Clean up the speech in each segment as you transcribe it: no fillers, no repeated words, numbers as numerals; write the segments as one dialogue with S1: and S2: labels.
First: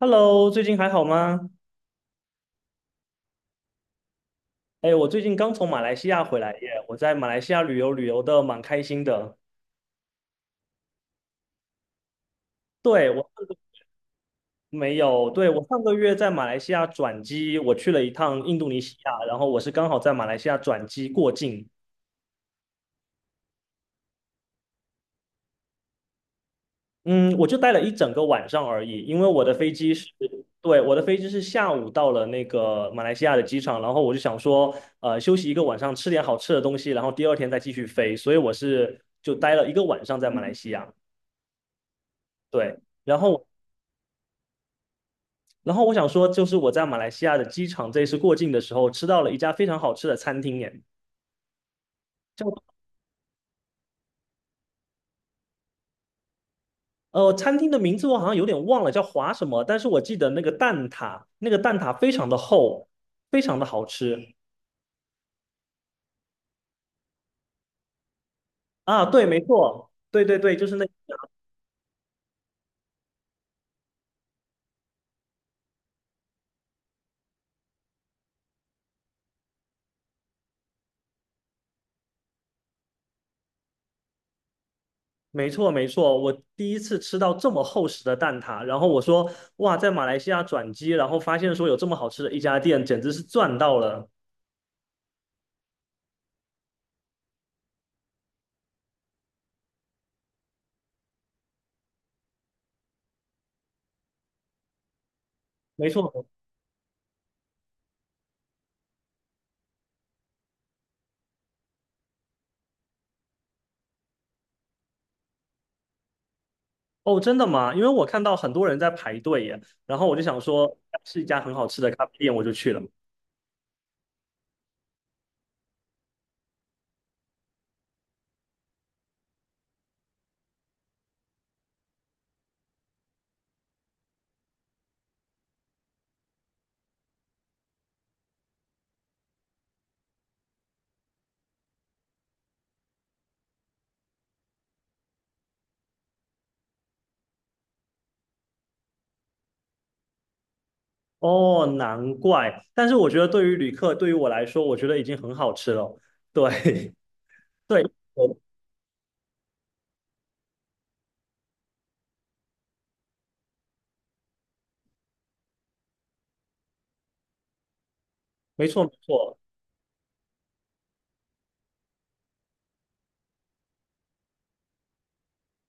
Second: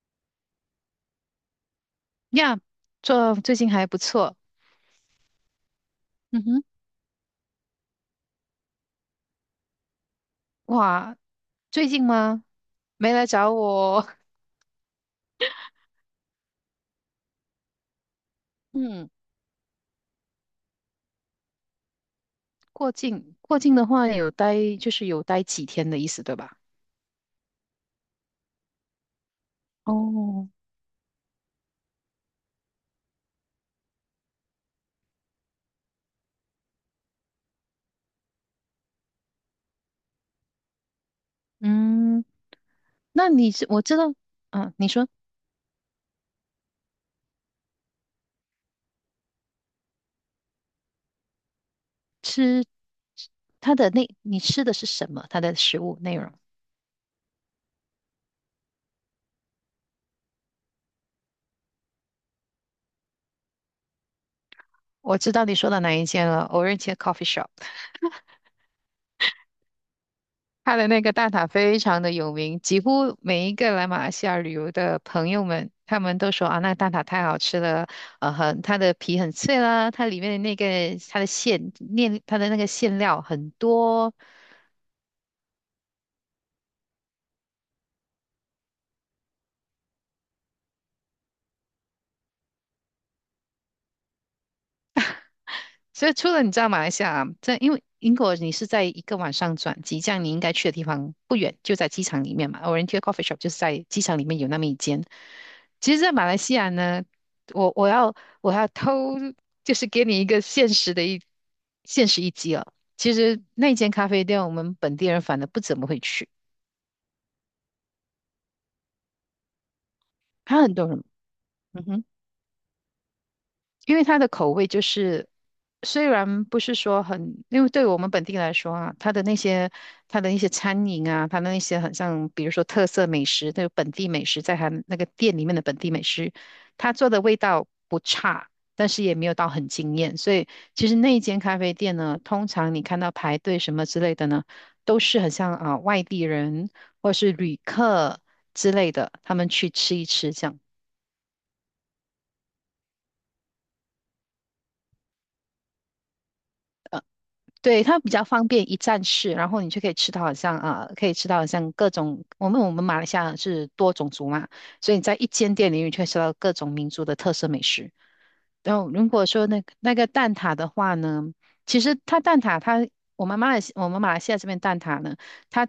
S1: Hello，最近还好吗？
S2: 呀，这最近还不错。
S1: 哎，我最近刚从马来西亚回
S2: 嗯
S1: 来
S2: 哼，
S1: 耶，我在马来西亚旅游的蛮开心的。
S2: 哇，最近吗？
S1: 对，
S2: 没
S1: 我
S2: 来
S1: 上
S2: 找
S1: 个
S2: 我。
S1: 没有，对，我上个月在马来西亚转机，我去了一趟印度尼西
S2: 嗯，
S1: 亚，然后我是刚好在马来西亚转机过境。
S2: 过境的话就是有待几天的意思，对吧？
S1: 嗯，我就待了一整个晚上而已，因为我的飞机是，
S2: 哦，
S1: 对，我的飞机是下午到了那个马来西亚的机场，然后我就想说，休息一个晚上，吃点好吃的东西，然后第二天再继续飞，所以我是就待了一个晚上在马来西亚。
S2: 嗯，
S1: 对。然
S2: 那
S1: 后
S2: 你是我知道，啊，你说
S1: 然后我想说，就是我在马来西亚的机场这一次过境的时候，吃到了一家非常好吃的餐厅，耶，叫
S2: 吃它的那，你吃的是什么？它的食物内容？
S1: 呃餐厅的名字我好像有点忘了，叫华什么，但是我记得那个蛋挞，那个蛋挞非常的厚，非常的好吃。
S2: 我知道你说的哪一件了，o r a n g e coffee shop。
S1: 啊，对，没错，对对对，就是
S2: 它
S1: 那，
S2: 的那个蛋挞非常的有名，几乎每一个来马来西亚旅游的朋友们，他们都说啊，那蛋挞太好吃了，呃，很，它的皮很脆啦，它里面的那个它的馅面，它的那个馅料很多。
S1: 没错没错，我第一次吃到这么厚实的蛋挞，然后我说哇，在马来西亚转机，然后发现说有这么好吃的一家店，简直是赚到了，
S2: 所以除了你知道马来西亚啊，这因为英国你是在一个晚上转机，这样你应该去的地方不远，就在机场里面嘛。Oriental Coffee Shop 就是在机场里面有那么一间。
S1: 没
S2: 其实，在马
S1: 错。
S2: 来西亚呢，我要我要偷，就是给你一个现实一击哦。其实那间咖啡店我们本地人反而不怎么会去，
S1: 哦，真的吗？因为我看到很多人在排队耶，然后我就想
S2: 还有很
S1: 说
S2: 多人，
S1: 是一家很好吃
S2: 嗯
S1: 的
S2: 哼。
S1: 咖啡店，我就去了。
S2: 因为它的口味就是，虽然不是说很，因为对我们本地来说啊，它的一些餐饮啊，它的那些很像，比如说特色美食，那个本地美食，在它那个店里面的本地美食，它做的味道不差，但是也没有到很惊艳。所以其实那一间咖啡店呢，通常你看到排队什么之类的呢，都是很像啊、外地人或是旅客之类的，他们去吃一吃这样。
S1: 哦，难怪。但是我觉得对于旅客，对于我来说，我觉得已经很好吃了。对，对，
S2: 对，它比较
S1: 我
S2: 方便一站式，然后你就可以吃到好像啊、可以吃到好像各种，我们马来西亚是多种族嘛，所以你在一间店里你就可以吃到各种民族的特色美食。
S1: 没
S2: 然
S1: 错
S2: 后
S1: 没
S2: 如果
S1: 错。
S2: 说那个蛋挞的话呢，其实它蛋挞它我们马来西亚这边蛋挞呢，它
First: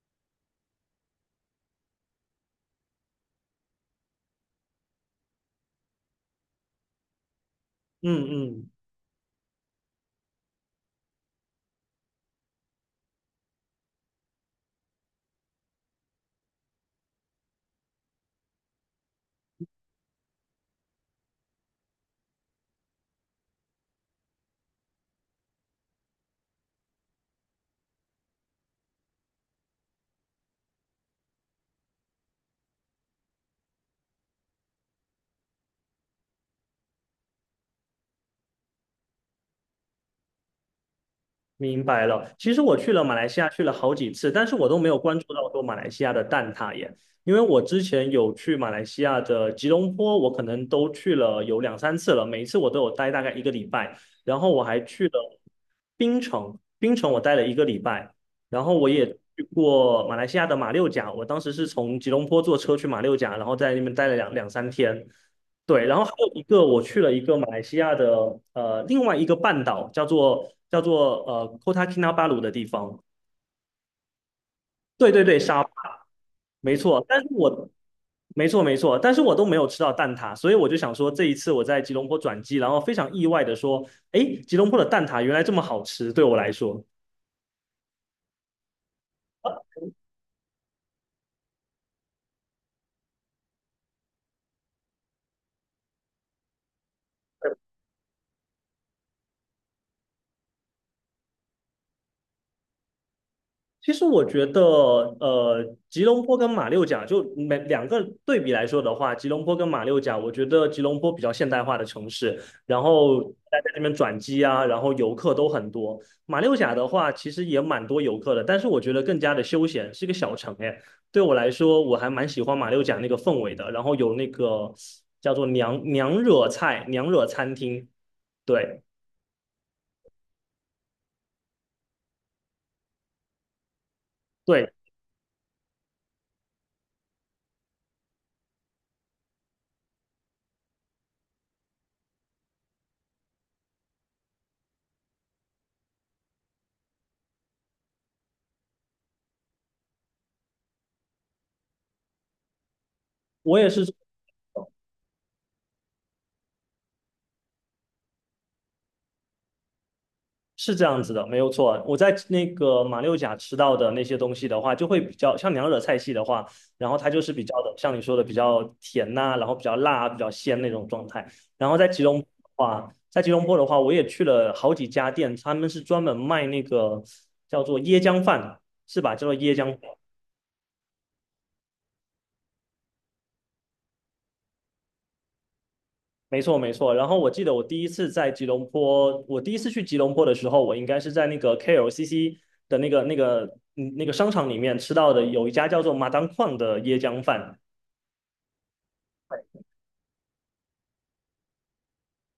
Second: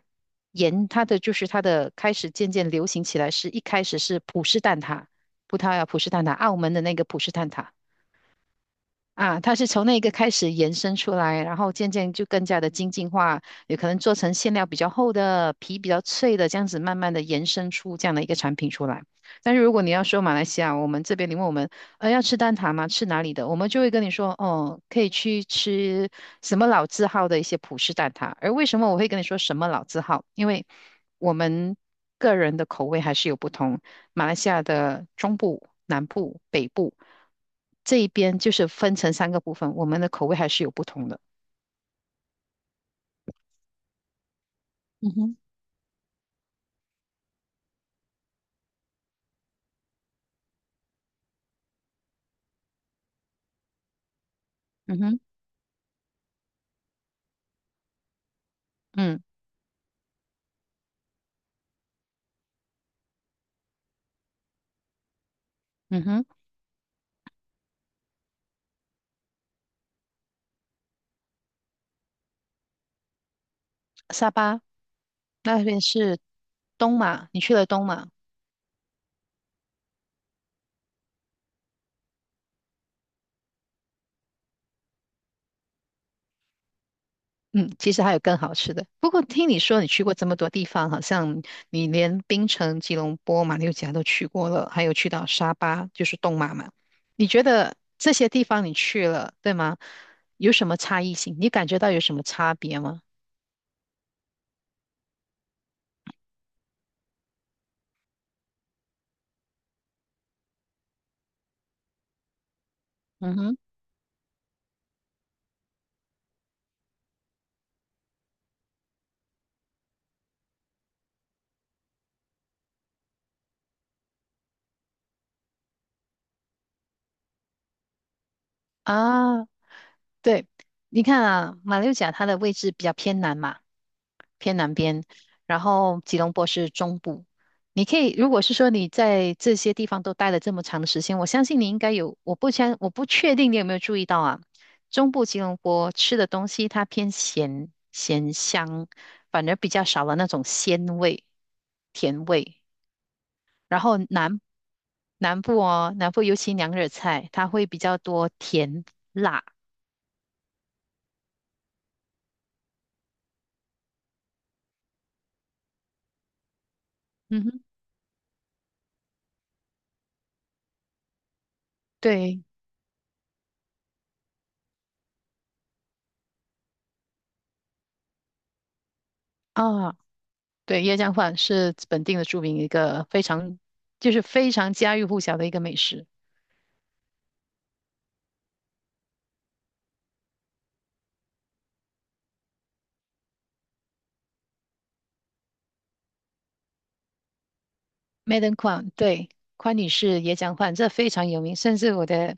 S2: 沿它的就是它的开始渐渐流行起来是，一开始是葡式蛋挞，葡萄牙葡式蛋挞，澳门的那个葡式蛋挞。
S1: 嗯嗯，
S2: 啊，它是从那个开始延伸出来，然后渐渐就更加的精进化，有可能做成馅料比较厚的、皮比较脆的，这样子慢慢的延伸出这样的一个产品出来。但是如果你要说马来西亚，我们这边你问我们，要吃蛋挞吗？吃哪里的？我们就会跟你说，哦，可以去吃什么老字号的一些葡式蛋挞。而为什么我会跟你说什么老字号？因为我们个人的口味还是有不同。马来西亚的中部、南部、北部这一边，就是分成三个部分，我们的口味还是有不同的。
S1: 明白了。其实我去了马来西亚，去了好几次，但是我都没有
S2: 嗯
S1: 关注
S2: 哼，
S1: 到说马来西亚的蛋挞耶。因为我之前有去马来西亚的吉隆坡，我可能都去了有两三次了，每一次我都有待大概一个礼拜。然后我还
S2: 嗯
S1: 去
S2: 哼，
S1: 了槟城，槟城我待了一个礼拜。然后我也
S2: 嗯
S1: 去过马来西亚的马六甲，我当时是从吉隆坡坐车去马六甲，然后在那边待了两三天。对，然后
S2: 嗯
S1: 还
S2: 哼，
S1: 有一个，我去了一个马来西亚的另外一个半岛，叫做 Kota Kinabalu 的地方。
S2: 沙巴
S1: 对对对，
S2: 那
S1: 沙巴
S2: 边是
S1: 没
S2: 东
S1: 错。但是
S2: 马，你去了东马，
S1: 没错没错，但是我都没有吃到蛋挞，所以我就想说，这一次我在吉隆坡转机，然后非常意外的说，诶，吉隆坡的蛋挞原来这么好吃，对我来说。
S2: 嗯，其实还有更好吃的。不过听你说你去过这么多地方，好像你连槟城、吉隆坡、马六甲都去过了，还有去到沙巴，就是东马嘛。你觉得这些地方你去了，对吗？有什么差异性？你感觉到有什么差别吗？
S1: 其实我觉得，吉隆坡跟马六甲就每两个对比来说的话，吉隆坡跟马六甲，我觉得吉隆坡比较现代化的城市，然后大
S2: 嗯哼，
S1: 家在这边转机啊，然后游客都很多。马六甲的话，其实也蛮多游客的，但是我觉得更加的休闲，是一个小城哎。对我来说，我还蛮喜欢马六甲那个氛围的，然后有那个叫做娘惹餐厅，对
S2: 啊。对，你看啊，马六甲它的位置比较偏南嘛，偏
S1: 对，
S2: 南边，然后吉隆坡是中部。你可以，如果是说你在这些地方都待了这么长的时间，我相信你应该有，我不确定你有没有注意到啊，中部吉隆坡吃的东西它偏咸咸香，反而比较少了那种鲜味、甜味。
S1: 我也
S2: 然
S1: 是。
S2: 后南部哦，南部尤其娘惹菜，它会比较多甜辣。
S1: 是这样子的，没有错。我在那个马六甲吃到的那些东西的话，就会比较像娘惹菜系的话，然后它就是比
S2: 嗯
S1: 较
S2: 哼。
S1: 的，像你说的比较甜呐、然后比较辣啊、比较鲜那种状态。然后
S2: 对，
S1: 在吉隆坡的话，我也去了好几家店，他们是专门卖那个叫做椰浆饭，是吧？叫做椰浆饭。
S2: 啊，对，椰浆饭是本地的著名一个非常，就是非常家喻户晓的一个美食。
S1: 没错，没错。然后我记得我第一次去吉隆坡的时候，我应该是在那个 KLCC 的那个商场里面吃到的，有一家叫做马当矿的椰浆饭。
S2: Madam k u a n 对，宽女士椰浆饭，这非常有名。甚至我的，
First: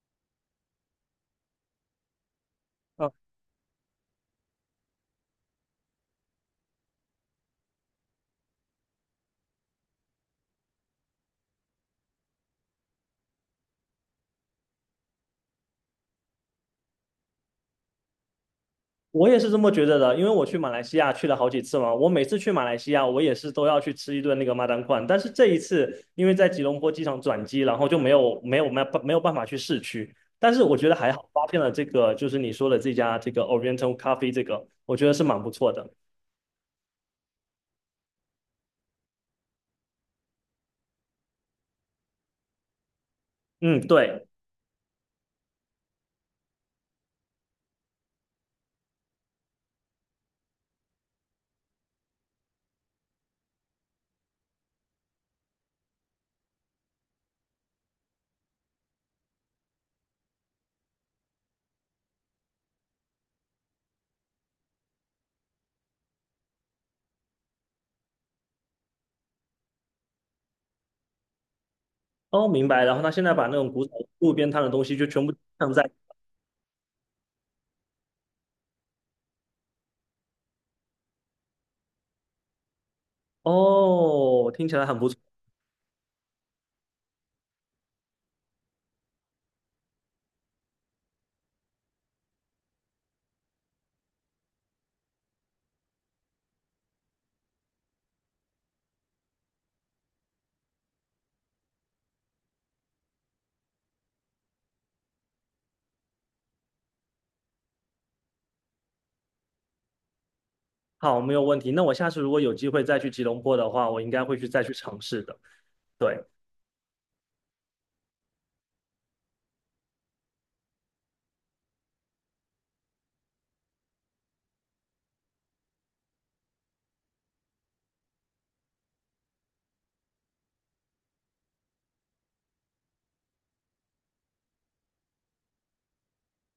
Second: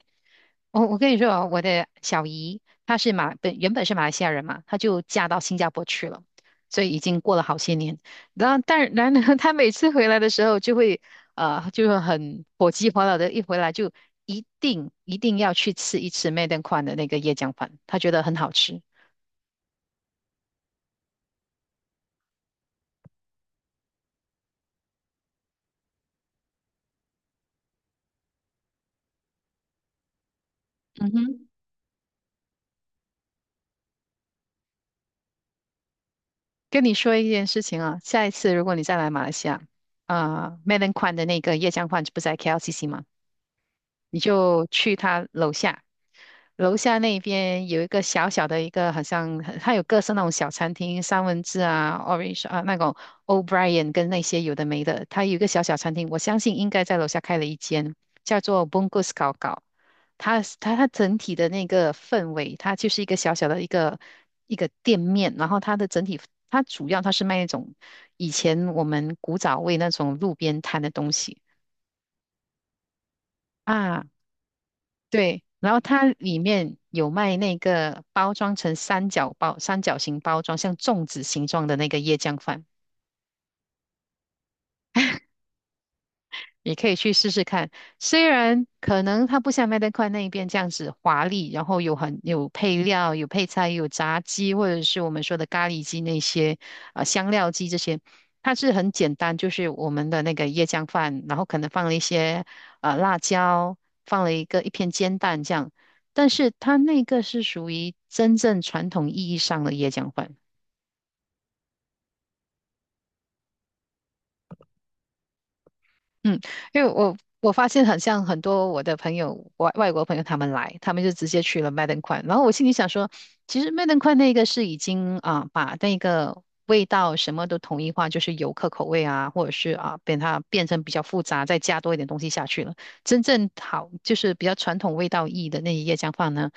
S2: 我跟你说啊，我的小姨她
S1: 啊，
S2: 是原本是马来西亚人嘛，她就嫁到新加坡去了，所以已经过了好些年。然后，但然呢，她每次回来的时候就会，就是很火急火燎的，一回来就一定一定要去吃一次 Madam k u a n 的那个椰浆饭，她觉得很好吃。
S1: 我也是这么觉得的，因为我去马来西亚去了好几次嘛，我每次去马来西亚，我也是都要去吃一顿那个马当矿。但是这一次，因为在吉隆坡机场转机，然后就没有办法去市区。但是我觉得
S2: 嗯
S1: 还好，发
S2: 哼。
S1: 现了这个就是你说的这家这个 Oriental Coffee 这个，我觉得是蛮不错的。
S2: 跟你说一件事情啊，下一次如果你再来马来西亚，啊、m e l o n Kwan 的那个椰浆饭不是在 KLCC 吗？
S1: 嗯，
S2: 你
S1: 对。
S2: 就去他楼下，楼下那边有一个小小的一个，好像它有各式那种小餐厅，三文治啊，Orange 啊，那种 O'Brien 跟那些有的没的，它有一个小小餐厅，我相信应该在楼下开了一间，叫做 Bungus 搞搞。它整体的那个氛围，它就是一个小小的一个店面，然后它的整体，它主要它是卖那种以前我们古早味那种路边摊的东西。
S1: 哦，明白。然后他现在把那种古早
S2: 啊，
S1: 路边摊的东西就全部
S2: 对，然
S1: 放
S2: 后
S1: 在，
S2: 它里面有卖那个包装成三角包、三角形包装，像粽子形状的那个椰浆饭。
S1: 哦，听起来很不错。
S2: 你可以去试试看。虽然可能它不像麦当块那一边这样子华丽，然后很有配料、有配菜、有炸鸡，或者是我们说的咖喱鸡那些啊、香料鸡这些，它是很简单，就是我们的那个椰浆饭，然后可能放了一些啊辣椒，放了一片煎蛋这样。但是它那个是属于真正传统意义上的椰浆饭。
S1: 好，没有问题。那我下次如果有机会再去吉隆坡的话，我应该再去尝试的。对，
S2: 嗯，因为我发现很像很多我的朋友，外国朋友他们来，他们就直接去了麦登宽，然后我心里想说，其实麦登宽那个是已经啊把那个味道什么都统一化，就是游客口味啊，或者是啊它变成比较复杂，再加多一点东西下去了。真正好就是比较传统味道意的那一夜姜饭呢，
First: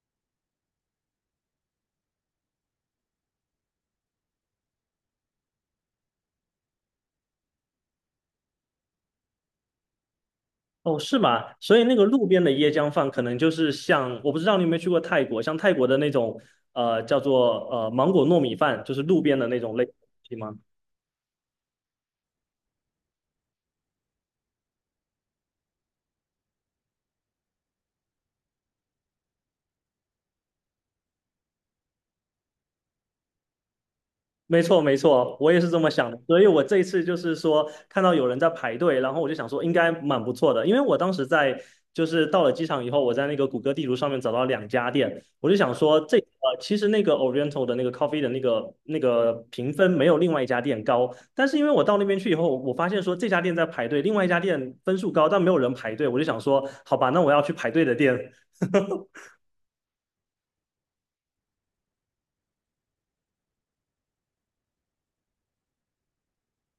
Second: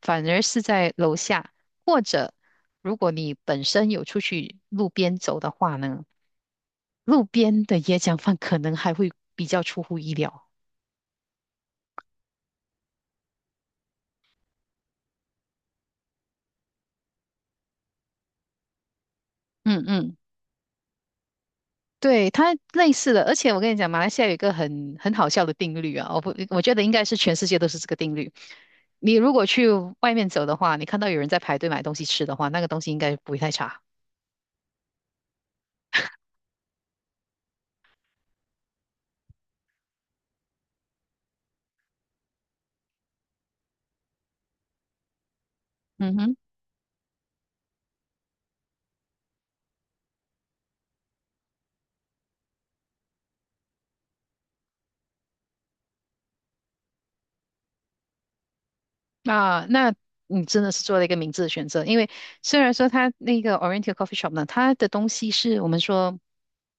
S2: 反而是在楼下，或者如果你本身有出去路边走的话呢。路边的椰浆饭可能还会比较出乎意料。
S1: 哦，是吗？所以那个路边的椰浆饭，可能就是像，我不知道你有没有去过泰国，像泰国的那种，叫做芒果糯米饭，就是路边的那种类
S2: 嗯嗯，
S1: 型吗？
S2: 对，它类似的，而且我跟你讲，马来西亚有一个很好笑的定律啊，我不，我觉得应该是全世界都是这个定律。你如果去外面走的话，你看到有人在排队买东西吃的话，那个东西应该不会太差。
S1: 没错，没错，我也是这么想的。所以我这一次就是说，看到有人在排队，然后我就想说，应该蛮不错的。因为我当时在到了机场以后，我在那个谷歌地图上面找到两家店，我就想说这，
S2: 嗯哼。
S1: 其实那个 Oriental 的那个 coffee 的那个评分没有另外一家店高，但是因为我到那边去以后，我发现说这家店在排队，另外一家店分数高，但没有人排队，我就想说，好吧，那我要去排队的店。
S2: 啊，那你真的是做了一个明智的选择，因为虽然说它那个 Oriental Coffee Shop 呢，它的东西是我们说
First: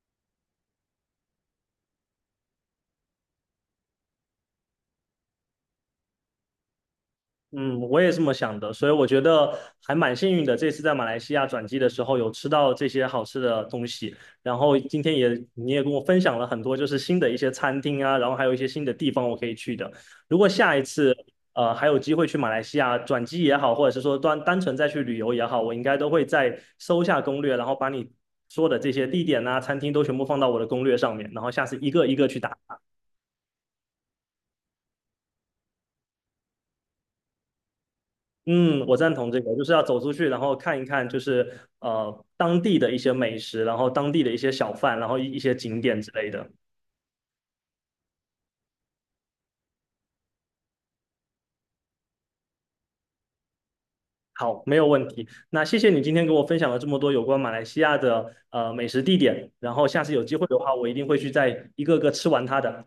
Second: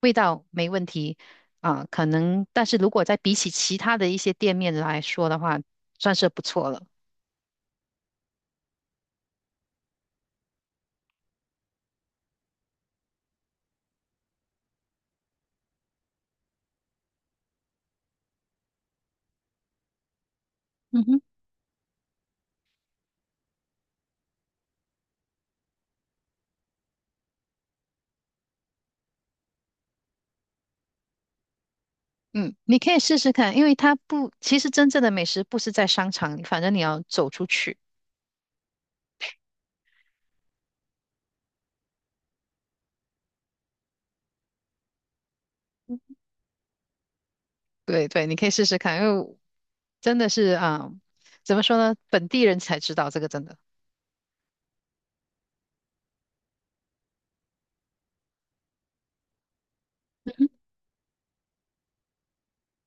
S2: 味道没问题啊，可能，但是如果在比起其他的一些店面来说的话，算是不错了。
S1: 嗯，我也这么想的，所以我觉得还蛮幸运的。这次在马来西亚转机的时候，有吃到这些好吃的东西，然后今天也你跟我分享了很多，就是新的一些餐厅啊，然后还有一些新的地方我可以去的。如果下一
S2: 嗯
S1: 次
S2: 哼，
S1: 还有机会去马来西亚转机也好，或者是说单纯再去旅游也好，我应该都会再搜下攻略，然后把你说的这些地点啊、餐厅都全部放到我的攻略上面，然后下次一个一个去
S2: 嗯，
S1: 打。
S2: 你可以试试看，因为它不，其实真正的美食不是在商场里反正你要走出去。
S1: 嗯，我赞同这个，就是要走出去，然后看一看，就是当地的一些美食，然后当地的一些小贩，然后一些景点之类的。
S2: 对对，你可以试试看，因为真的是啊，怎么说呢，本地人才知道这个真的。
S1: 好，没有问题。那谢谢你今天给我分享了这么多有关马来西亚的美食地点，然后下次有机会的话，我一定会去再一个个吃完它的。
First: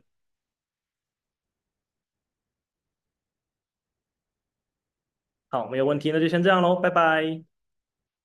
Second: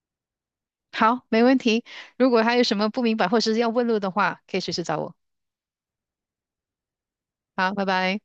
S2: 好，没问题。如果还有什么不明白或是要问路的话，可以随时找我。
S1: 好，没有问题，那就先这样喽，拜拜。
S2: 好，拜拜。